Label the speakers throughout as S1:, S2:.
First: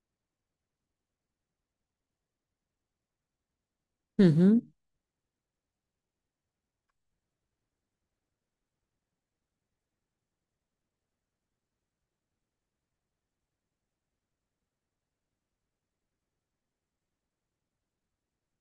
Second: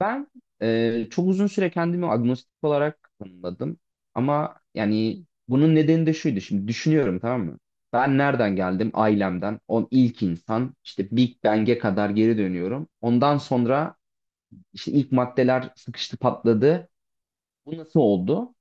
S1: Ben çok uzun süre kendimi agnostik olarak tanımladım.
S2: Hı
S1: Ama
S2: hı.
S1: yani bunun nedeni de şuydu. Şimdi düşünüyorum, tamam mı? Ben nereden geldim? Ailemden. On ilk insan. İşte Big Bang'e kadar geri dönüyorum. Ondan sonra işte ilk maddeler sıkıştı, patladı. Bu nasıl oldu?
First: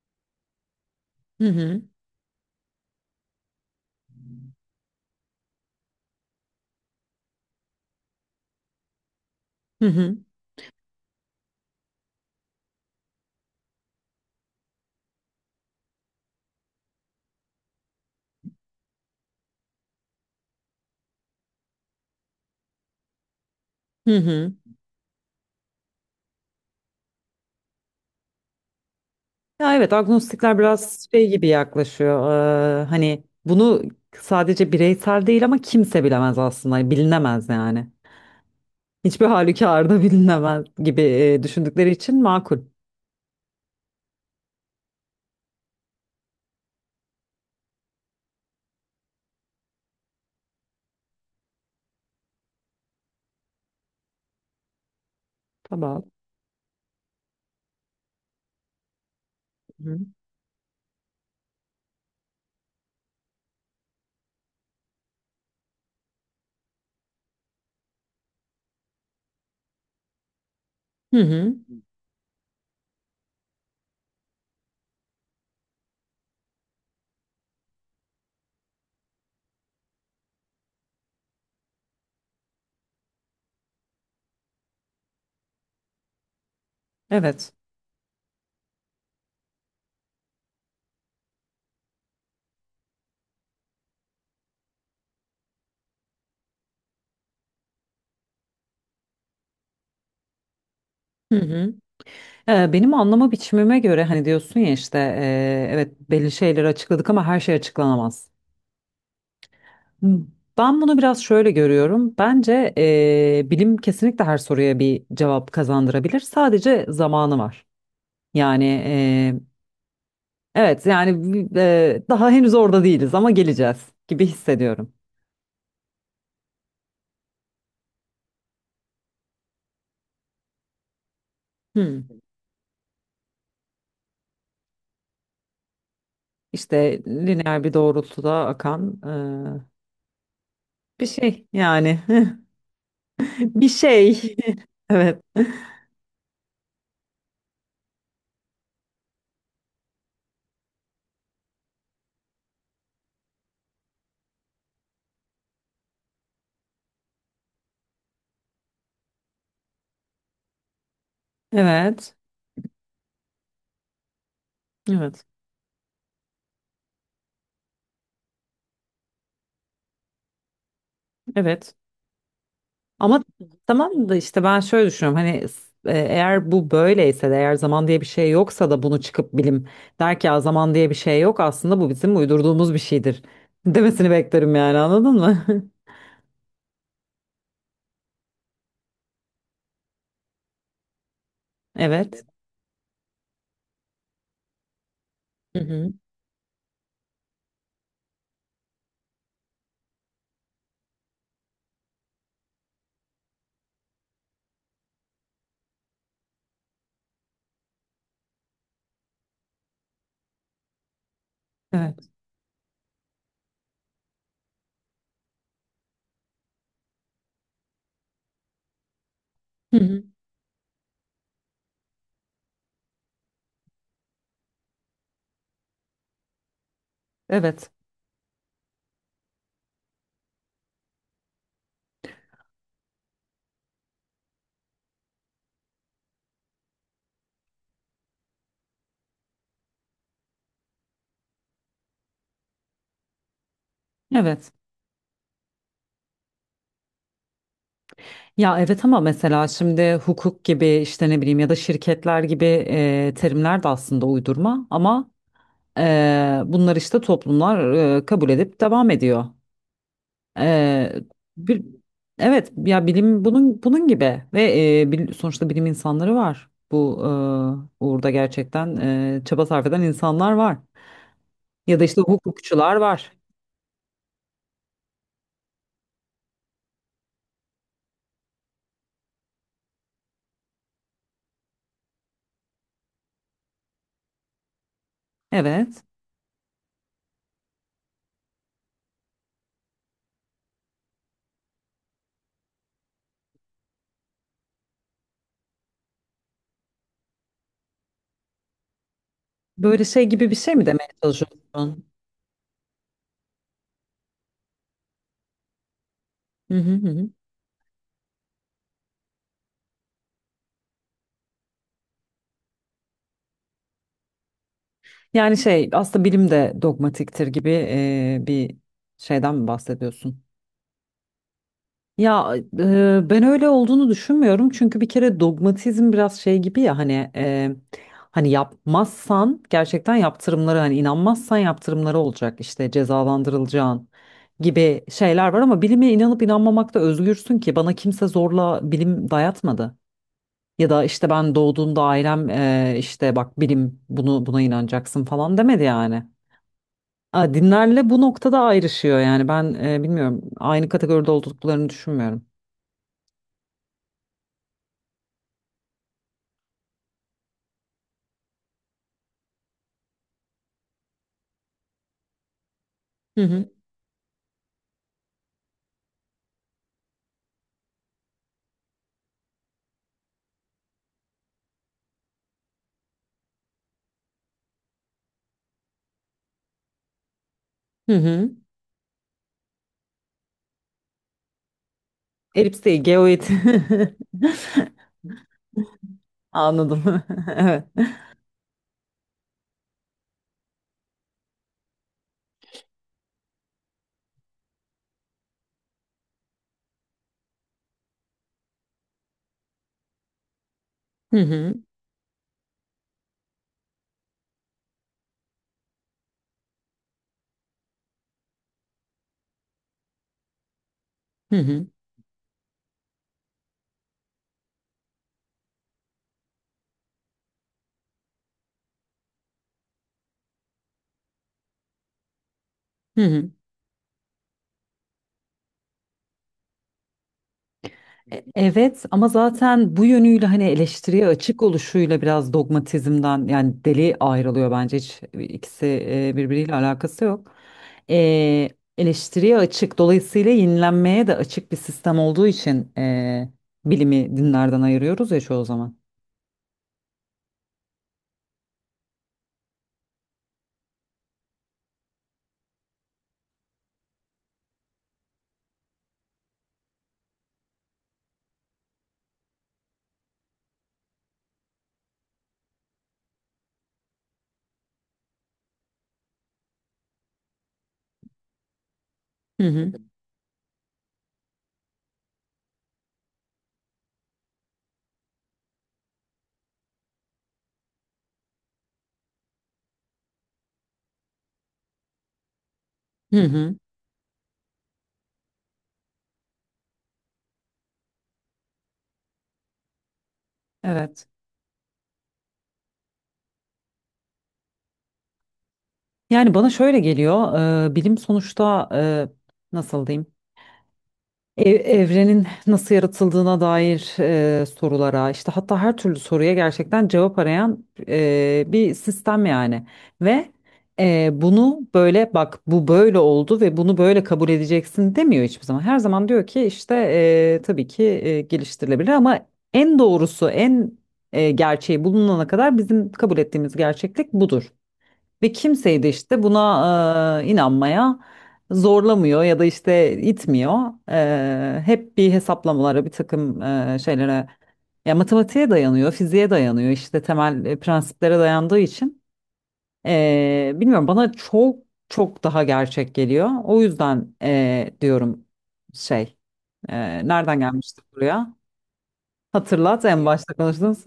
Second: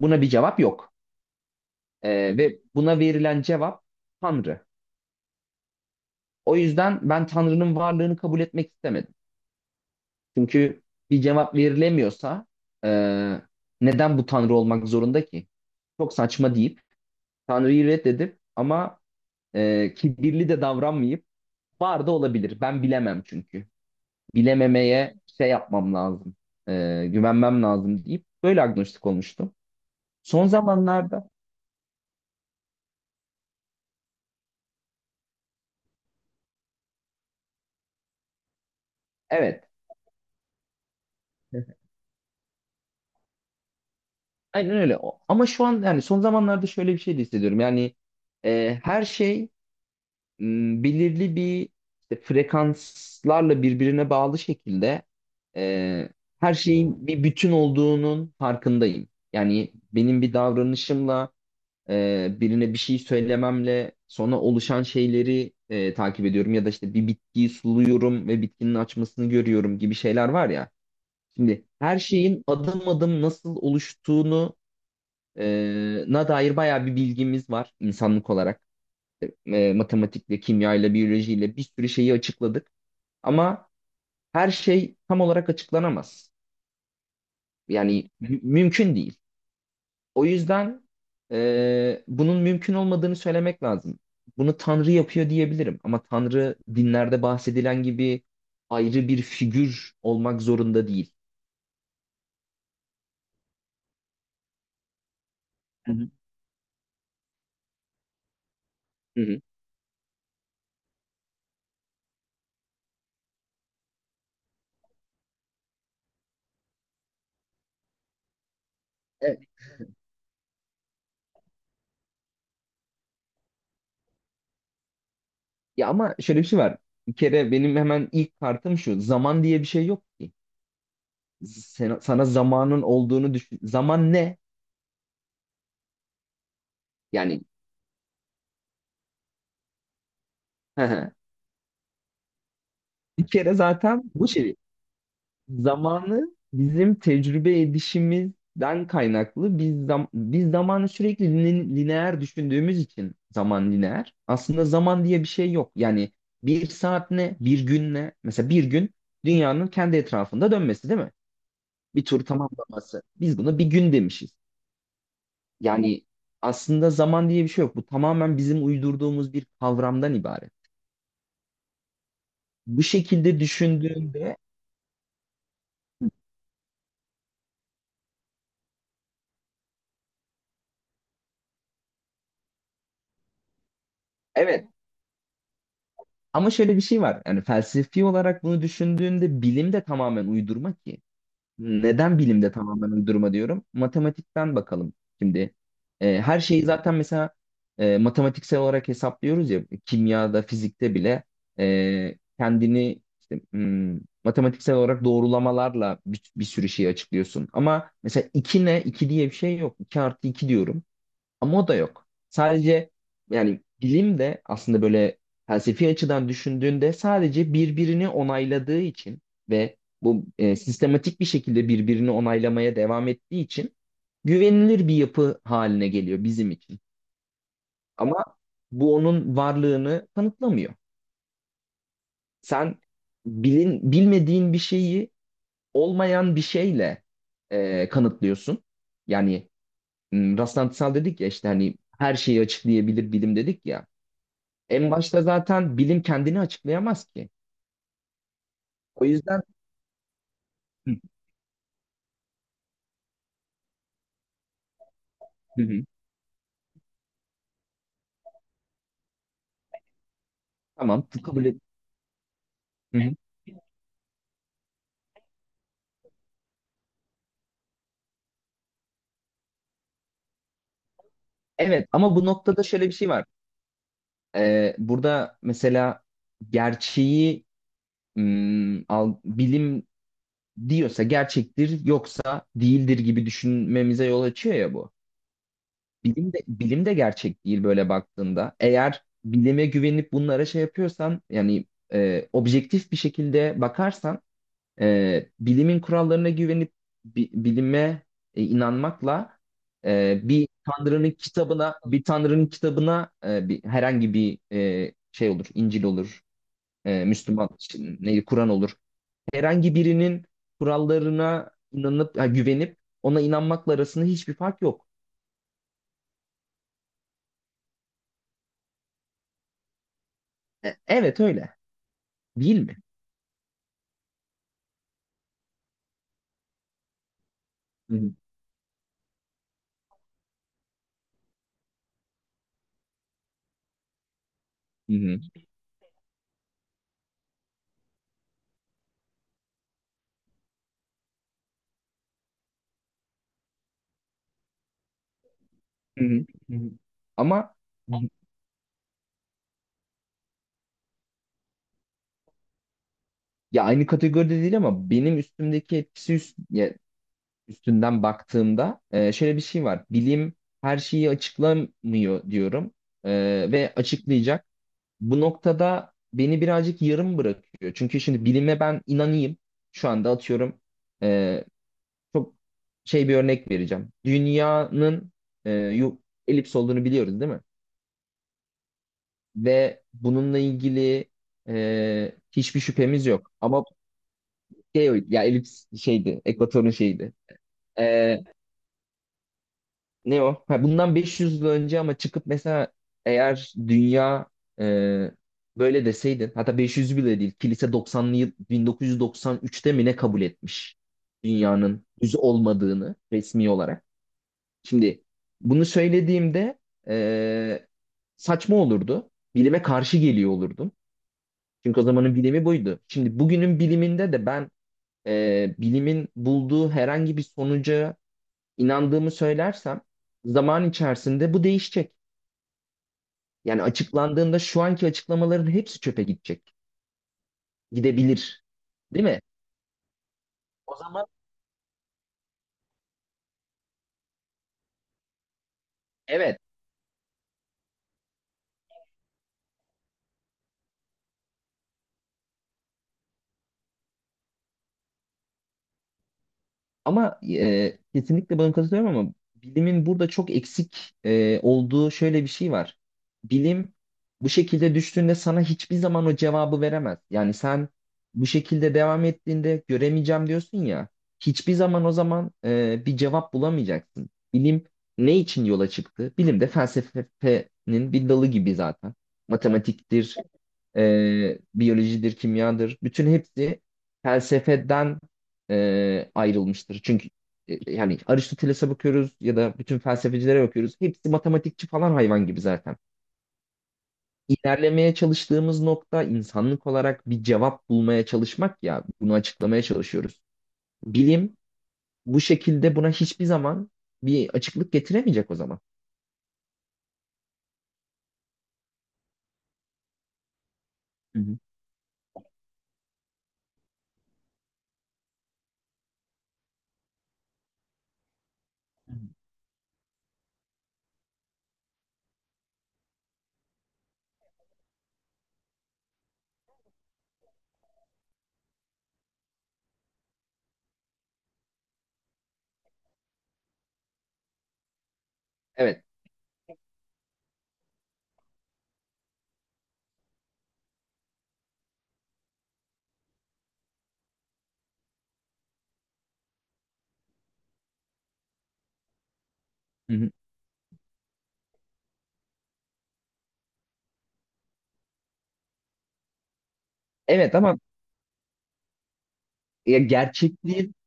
S1: Buna bir cevap yok.
S2: Hı hı.
S1: Ve buna verilen cevap Tanrı. O yüzden ben Tanrı'nın varlığını kabul etmek istemedim.
S2: Hı hı.
S1: Çünkü bir cevap verilemiyorsa e, neden bu Tanrı olmak zorunda ki? Çok saçma deyip Tanrı'yı reddedip ama kibirli de davranmayıp var da olabilir. Ben bilemem çünkü.
S2: Hı hı.
S1: Bilememeye şey yapmam lazım. Güvenmem lazım deyip böyle agnostik olmuştum.
S2: Ya evet
S1: Son
S2: agnostikler biraz
S1: zamanlarda.
S2: şey gibi yaklaşıyor. Hani bunu sadece bireysel değil ama kimse bilemez aslında. Hani bilinemez yani. Hiçbir
S1: Evet.
S2: halükarda bilinemez gibi düşündükleri için makul.
S1: Aynen öyle. Ama şu an yani son zamanlarda şöyle bir şey de hissediyorum. Yani her şey belirli bir işte frekanslarla birbirine bağlı şekilde
S2: Tamam.
S1: e, her şeyin bir bütün olduğunun farkındayım. Yani
S2: Hı hı.
S1: benim bir davranışımla birine bir şey söylememle sonra oluşan şeyleri takip ediyorum ya da işte bir bitkiyi suluyorum ve bitkinin açmasını görüyorum gibi şeyler var ya.
S2: Hı hı.
S1: Şimdi her şeyin adım adım nasıl oluştuğunu e, na dair bayağı bir bilgimiz var insanlık olarak, matematikle, kimyayla, biyolojiyle bir sürü şeyi açıkladık. Ama her şey tam olarak açıklanamaz.
S2: Evet.
S1: Yani mümkün değil. O yüzden bunun mümkün olmadığını söylemek lazım. Bunu Tanrı yapıyor diyebilirim. Ama Tanrı dinlerde bahsedilen gibi ayrı bir figür olmak zorunda değil.
S2: Hı hı. Benim anlama biçimime göre hani diyorsun ya işte
S1: Hı
S2: evet
S1: hı.
S2: belli şeyleri açıkladık ama her şey açıklanamaz.
S1: Hı hı.
S2: Ben bunu biraz şöyle görüyorum. Bence bilim kesinlikle her soruya bir cevap kazandırabilir. Sadece zamanı var. Yani
S1: E,
S2: evet yani daha henüz orada değiliz ama geleceğiz gibi hissediyorum.
S1: ya ama şöyle bir şey var. Bir kere benim hemen ilk kartım şu. Zaman diye bir şey yok ki. Sen-
S2: Hmm.
S1: sana zamanın olduğunu düşün. Zaman ne?
S2: İşte
S1: Yani.
S2: lineer bir doğrultuda akan bir şey yani
S1: Bir kere
S2: bir
S1: zaten bu
S2: şey.
S1: şey,
S2: Evet.
S1: zamanı bizim tecrübe edişimizden kaynaklı, biz zamanı sürekli lineer düşündüğümüz için zaman lineer. Aslında zaman diye bir şey yok. Yani bir saat ne, bir gün ne? Mesela bir gün dünyanın kendi etrafında dönmesi değil mi? Bir
S2: Evet.
S1: tur tamamlaması. Biz buna bir gün demişiz.
S2: Evet.
S1: Yani aslında zaman diye bir şey yok. Bu tamamen bizim uydurduğumuz bir kavramdan ibaret.
S2: Evet.
S1: Bu
S2: Ama
S1: şekilde
S2: tamam da
S1: düşündüğünde.
S2: işte ben şöyle düşünüyorum hani eğer bu böyleyse de eğer zaman diye bir şey yoksa da bunu çıkıp bilim der ki ya zaman diye bir şey yok aslında bu bizim uydurduğumuz bir şeydir demesini beklerim
S1: Evet.
S2: yani anladın mı?
S1: Ama şöyle bir şey var. Yani felsefi olarak bunu düşündüğünde bilim de tamamen uydurma ki. Neden
S2: Evet.
S1: bilim de tamamen uydurma diyorum? Matematikten bakalım şimdi.
S2: Hı hı.
S1: Her şeyi zaten mesela matematiksel olarak hesaplıyoruz ya. Kimyada, fizikte bile kendini işte, matematiksel olarak doğrulamalarla bir sürü şeyi açıklıyorsun. Ama mesela 2 ne? İki diye bir şey yok. İki artı 2 diyorum. Ama o da yok.
S2: Evet.
S1: Sadece, yani bilim de aslında böyle felsefi açıdan düşündüğünde sadece birbirini onayladığı için
S2: Hı
S1: ve
S2: hı.
S1: bu sistematik bir şekilde birbirini onaylamaya devam ettiği için güvenilir bir yapı haline geliyor bizim için.
S2: Evet.
S1: Ama bu onun varlığını kanıtlamıyor. Sen bilmediğin bir şeyi olmayan bir şeyle kanıtlıyorsun. Yani rastlantısal dedik ya, işte hani her şeyi açıklayabilir bilim dedik ya.
S2: Evet.
S1: En başta zaten bilim kendini açıklayamaz ki.
S2: Ya evet ama
S1: O yüzden.
S2: mesela şimdi hukuk gibi
S1: Hı,
S2: işte ne bileyim ya da şirketler gibi terimler de aslında uydurma ama
S1: hı, hı.
S2: bunlar işte toplumlar kabul edip devam ediyor. Ee,
S1: Tamam, kabul et.
S2: bir, evet ya
S1: Hı, hı.
S2: bilim bunun gibi ve sonuçta bilim insanları var. Bu uğurda gerçekten çaba sarf eden insanlar var. Ya da
S1: Evet
S2: işte
S1: ama bu noktada
S2: hukukçular
S1: şöyle bir şey
S2: var.
S1: var. Burada mesela gerçeği bilim diyorsa gerçektir yoksa değildir gibi düşünmemize yol açıyor ya bu.
S2: Evet.
S1: Bilim de gerçek değil böyle baktığında. Eğer bilime güvenip bunlara şey yapıyorsan yani objektif bir şekilde bakarsan bilimin kurallarına güvenip bilime inanmakla
S2: Böyle şey gibi bir
S1: bir
S2: şey mi demeye
S1: tanrının
S2: çalışıyorsun? Hı
S1: kitabına bir tanrının kitabına herhangi bir şey olur, İncil olur,
S2: hı hı. Hı.
S1: Müslüman ne Kur'an olur. Herhangi birinin kurallarına inanıp güvenip ona inanmakla arasında hiçbir fark yok.
S2: Yani şey aslında bilim de dogmatiktir gibi bir şeyden mi bahsediyorsun?
S1: Evet öyle.
S2: Ya
S1: Değil mi?
S2: ben öyle olduğunu düşünmüyorum çünkü bir kere dogmatizm biraz şey gibi ya hani
S1: Hı hı.
S2: hani yapmazsan gerçekten yaptırımları hani inanmazsan yaptırımları olacak işte cezalandırılacağın gibi
S1: Hı hı.
S2: şeyler var ama bilime inanıp inanmamakta özgürsün ki bana kimse zorla bilim dayatmadı. Ya da işte ben doğduğumda ailem işte bak bilim bunu buna inanacaksın falan demedi yani.
S1: Hı hı. Hı hı.
S2: Aa,
S1: Ama,
S2: dinlerle bu noktada ayrışıyor yani ben bilmiyorum aynı kategoride olduklarını düşünmüyorum.
S1: ya aynı kategoride değil ama benim üstümdeki etkisi ya üstünden baktığımda şöyle bir şey var. Bilim her şeyi açıklamıyor diyorum. E,
S2: Hı hı.
S1: ve açıklayacak. Bu noktada beni birazcık yarım bırakıyor. Çünkü şimdi bilime ben inanayım. Şu anda atıyorum, e, çok şey, bir örnek vereceğim. Dünyanın e, yu- elips olduğunu biliyoruz değil mi?
S2: Hı hı.
S1: Ve bununla ilgili hiçbir
S2: Elips değil,
S1: şüphemiz
S2: geoid.
S1: yok. Ama geoid, ya elips şeydi, ekvatorun
S2: Anladım.
S1: şeydi.
S2: Evet.
S1: E, Ne o? Ha, bundan 500 yıl önce ama çıkıp mesela eğer dünya e, böyle deseydin, hatta 500 bile değil, kilise 90'lı yıl 1993'te mi ne kabul etmiş
S2: Hı hı.
S1: dünyanın düz olmadığını resmi olarak. Şimdi bunu söylediğimde e, saçma olurdu. Bilime karşı geliyor olurdum.
S2: Hı hı.
S1: Çünkü o zamanın bilimi buydu. Şimdi bugünün biliminde de ben bilimin bulduğu herhangi bir sonuca inandığımı söylersem zaman içerisinde bu değişecek.
S2: Hı hı.
S1: Yani açıklandığında şu anki açıklamaların hepsi çöpe gidecek. Gidebilir.
S2: Evet
S1: Değil
S2: ama
S1: mi?
S2: zaten bu yönüyle hani
S1: O zaman
S2: eleştiriye açık oluşuyla biraz dogmatizmden yani deli ayrılıyor bence hiç ikisi
S1: evet.
S2: birbiriyle alakası yok. E, eleştiriye açık dolayısıyla yenilenmeye de açık bir sistem olduğu için bilimi dinlerden ayırıyoruz ya çoğu zaman.
S1: Ama kesinlikle buna katılıyorum ama bilimin burada çok eksik olduğu şöyle bir şey var. Bilim bu şekilde düştüğünde sana hiçbir zaman o cevabı veremez. Yani sen bu şekilde devam ettiğinde göremeyeceğim diyorsun ya, hiçbir zaman o zaman bir cevap bulamayacaksın. Bilim ne için yola çıktı? Bilim de felsefenin bir dalı gibi zaten.
S2: Hı hı.
S1: Matematiktir, biyolojidir, kimyadır. Bütün hepsi felsefeden ayrılmıştır. Çünkü yani Aristoteles'e bakıyoruz ya da bütün felsefecilere bakıyoruz. Hepsi matematikçi falan, hayvan gibi zaten.
S2: Hı hı.
S1: İlerlemeye çalıştığımız nokta insanlık olarak bir cevap bulmaya çalışmak, ya bunu açıklamaya çalışıyoruz.
S2: Evet.
S1: Bilim bu şekilde buna hiçbir zaman bir açıklık getiremeyecek o zaman.
S2: Yani bana şöyle geliyor, bilim sonuçta nasıl diyeyim,
S1: Hı hı.
S2: evrenin nasıl yaratıldığına dair sorulara, işte hatta her türlü soruya gerçekten cevap arayan bir
S1: Hı hı.
S2: sistem yani. Ve bunu böyle bak bu böyle oldu ve bunu böyle kabul edeceksin demiyor hiçbir zaman. Her zaman diyor ki işte tabii ki geliştirilebilir ama en doğrusu, en gerçeği bulunana kadar bizim kabul ettiğimiz gerçeklik budur. Ve kimseyi
S1: Evet.
S2: de işte buna inanmaya zorlamıyor ya da işte itmiyor. Hep bir hesaplamalara, bir takım şeylere, ya matematiğe dayanıyor, fiziğe dayanıyor, işte temel prensiplere dayandığı için.
S1: Hı hı.
S2: Bilmiyorum bana çok çok daha gerçek geliyor. O yüzden diyorum şey,
S1: Evet
S2: nereden
S1: ama
S2: gelmiştik buraya?
S1: ya,
S2: Hatırlat en başta
S1: gerçekliğin
S2: konuştuğumuz.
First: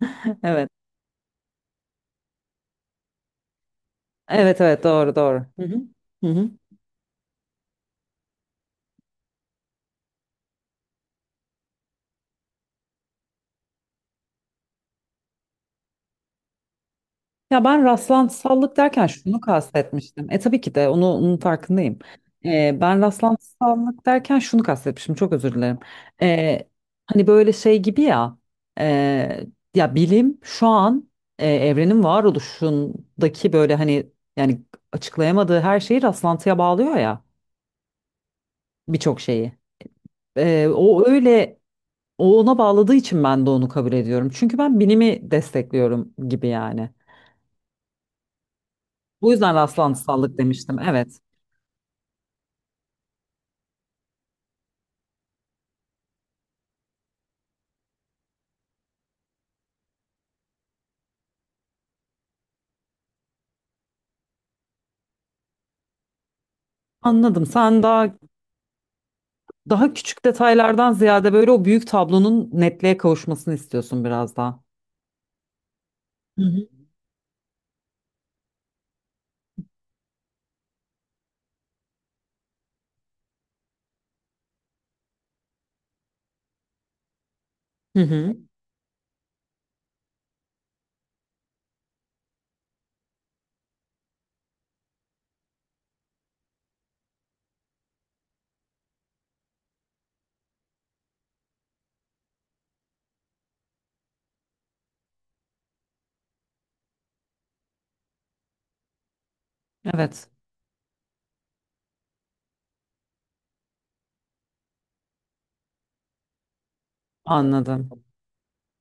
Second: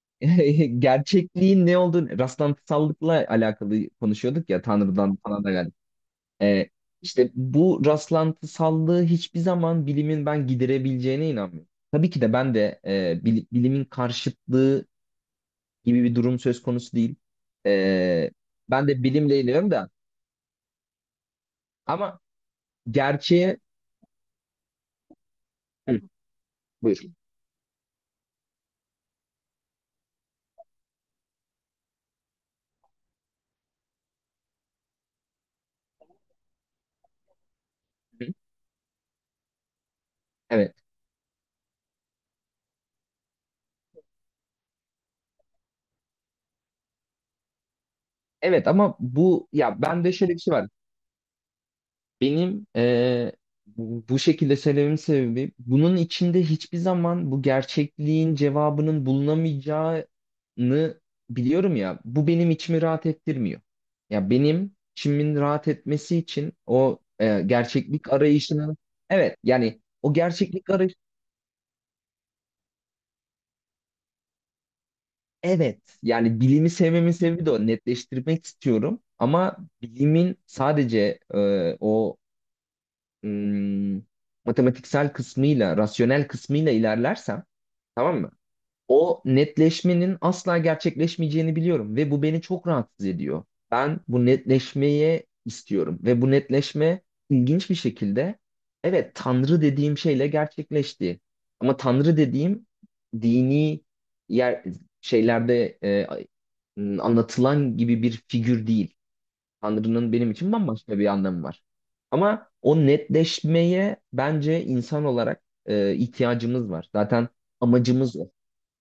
S2: Evet,
S1: gerçekliğin ne olduğunu, rastlantısallıkla alakalı konuşuyorduk
S2: evet,
S1: ya,
S2: evet doğru
S1: Tanrı'dan
S2: doğru.
S1: falan da
S2: Hı
S1: geldi.
S2: hı. Hı hı.
S1: Ee, işte bu rastlantısallığı hiçbir zaman bilimin ben giderebileceğine inanmıyorum. Tabii ki de ben de bilimin karşıtlığı gibi bir durum söz konusu değil.
S2: Ya ben
S1: Ee,
S2: rastlantısallık
S1: ben de
S2: derken
S1: bilimle
S2: şunu
S1: ilgileniyorum da,
S2: kastetmiştim. Tabii ki de onu, onun farkındayım.
S1: ama
S2: Ben
S1: gerçeğe...
S2: rastlantısallık derken şunu kastetmiştim. Çok özür dilerim.
S1: Hı,
S2: E,
S1: buyur.
S2: hani böyle şey gibi ya. e, ya bilim şu an evrenin varoluşundaki böyle hani yani açıklayamadığı her şeyi rastlantıya bağlıyor ya
S1: Hı,
S2: birçok şeyi. E,
S1: evet.
S2: o öyle o ona bağladığı için ben de onu kabul ediyorum. Çünkü ben bilimi destekliyorum gibi yani.
S1: Evet ama
S2: Bu
S1: bu,
S2: yüzden
S1: ya bende şöyle
S2: rastlantısallık
S1: bir şey var.
S2: demiştim. Evet.
S1: Benim bu şekilde söylememin sebebi, bunun içinde hiçbir zaman bu gerçekliğin cevabının bulunamayacağını biliyorum ya. Bu benim içimi rahat ettirmiyor. Ya benim içimin rahat etmesi için o
S2: Anladım. Sen
S1: gerçeklik
S2: daha
S1: arayışının, evet. Yani
S2: daha
S1: o
S2: küçük
S1: gerçeklik
S2: detaylardan
S1: arayış,
S2: ziyade böyle o büyük tablonun netliğe kavuşmasını istiyorsun biraz daha.
S1: evet.
S2: Hı
S1: Yani
S2: hı.
S1: bilimi sevmemin sebebi de o, netleştirmek istiyorum ama bilimin sadece o ım, matematiksel kısmıyla, rasyonel kısmıyla ilerlersem,
S2: Hı
S1: tamam mı?
S2: hı.
S1: O netleşmenin asla gerçekleşmeyeceğini biliyorum ve bu beni çok rahatsız ediyor. Ben bu netleşmeye istiyorum ve bu netleşme ilginç bir şekilde, evet, Tanrı dediğim şeyle gerçekleşti. Ama Tanrı dediğim, dini yer şeylerde anlatılan gibi bir figür değil. Tanrı'nın
S2: Evet,
S1: benim için bambaşka bir anlamı var. Ama o netleşmeye bence insan olarak ihtiyacımız var. Zaten
S2: anladım.
S1: amacımız o.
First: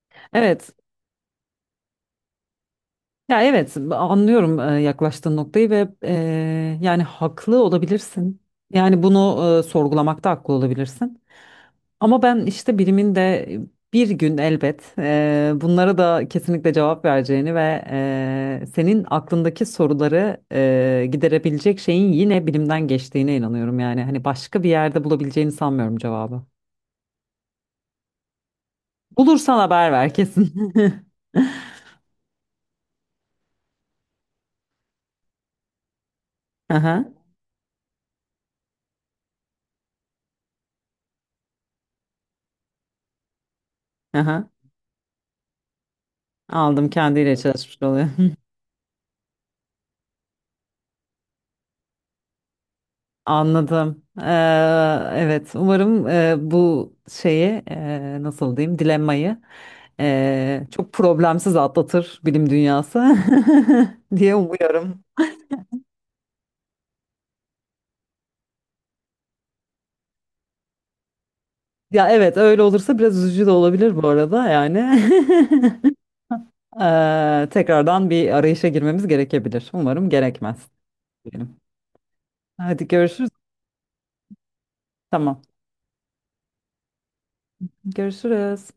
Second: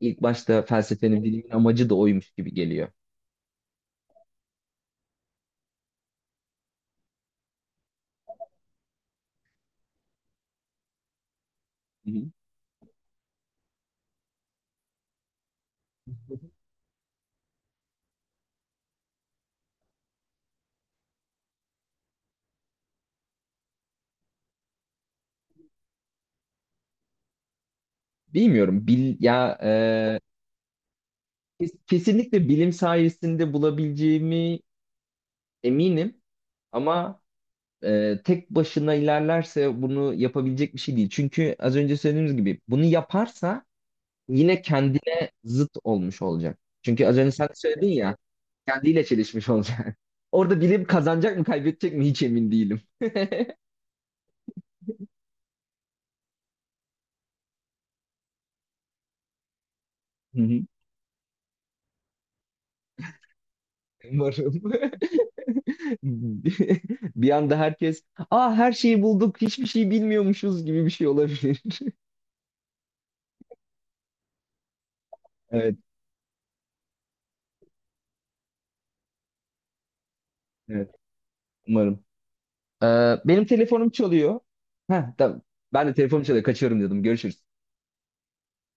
S1: İlk başta
S2: Evet.
S1: felsefenin, bilimin amacı da oymuş gibi geliyor.
S2: Ya evet, anlıyorum yaklaştığın noktayı ve yani haklı olabilirsin. Yani bunu sorgulamakta haklı olabilirsin.
S1: Hı
S2: Ama
S1: hı.
S2: ben işte bilimin de bir gün elbet bunlara da kesinlikle cevap vereceğini ve senin aklındaki soruları giderebilecek şeyin yine bilimden geçtiğine inanıyorum. Yani hani başka bir yerde bulabileceğini sanmıyorum cevabı.
S1: Bilmiyorum.
S2: Bulursan
S1: Ya
S2: haber ver kesin.
S1: kesinlikle bilim sayesinde bulabileceğimi eminim.
S2: Aha,
S1: Ama tek başına ilerlerse bunu yapabilecek bir şey değil. Çünkü az önce söylediğimiz gibi bunu yaparsa
S2: aha.
S1: yine kendine zıt olmuş olacak.
S2: Aldım
S1: Çünkü az önce
S2: kendiyle
S1: sen de
S2: çalışmış
S1: söyledin
S2: oluyor.
S1: ya. Kendiyle çelişmiş olacak. Orada bilim kazanacak mı, kaybedecek mi hiç emin değilim.
S2: Anladım. Evet, umarım bu şeyi nasıl diyeyim dilemmayı
S1: Hı hı.
S2: çok problemsiz atlatır bilim dünyası diye
S1: Umarım.
S2: umuyorum.
S1: Bir anda herkes, aa her şeyi bulduk, hiçbir şey bilmiyormuşuz gibi bir şey olabilir.
S2: Ya evet öyle olursa biraz üzücü de olabilir bu arada yani.
S1: Evet,
S2: Tekrardan bir arayışa girmemiz gerekebilir. Umarım gerekmez
S1: evet
S2: diyelim.
S1: umarım.
S2: Hadi
S1: Ee,
S2: görüşürüz.
S1: benim telefonum çalıyor. Heh,
S2: Tamam.
S1: tamam. Ben de telefonum çalıyor, kaçıyorum dedim. Görüşürüz.
S2: Görüşürüz.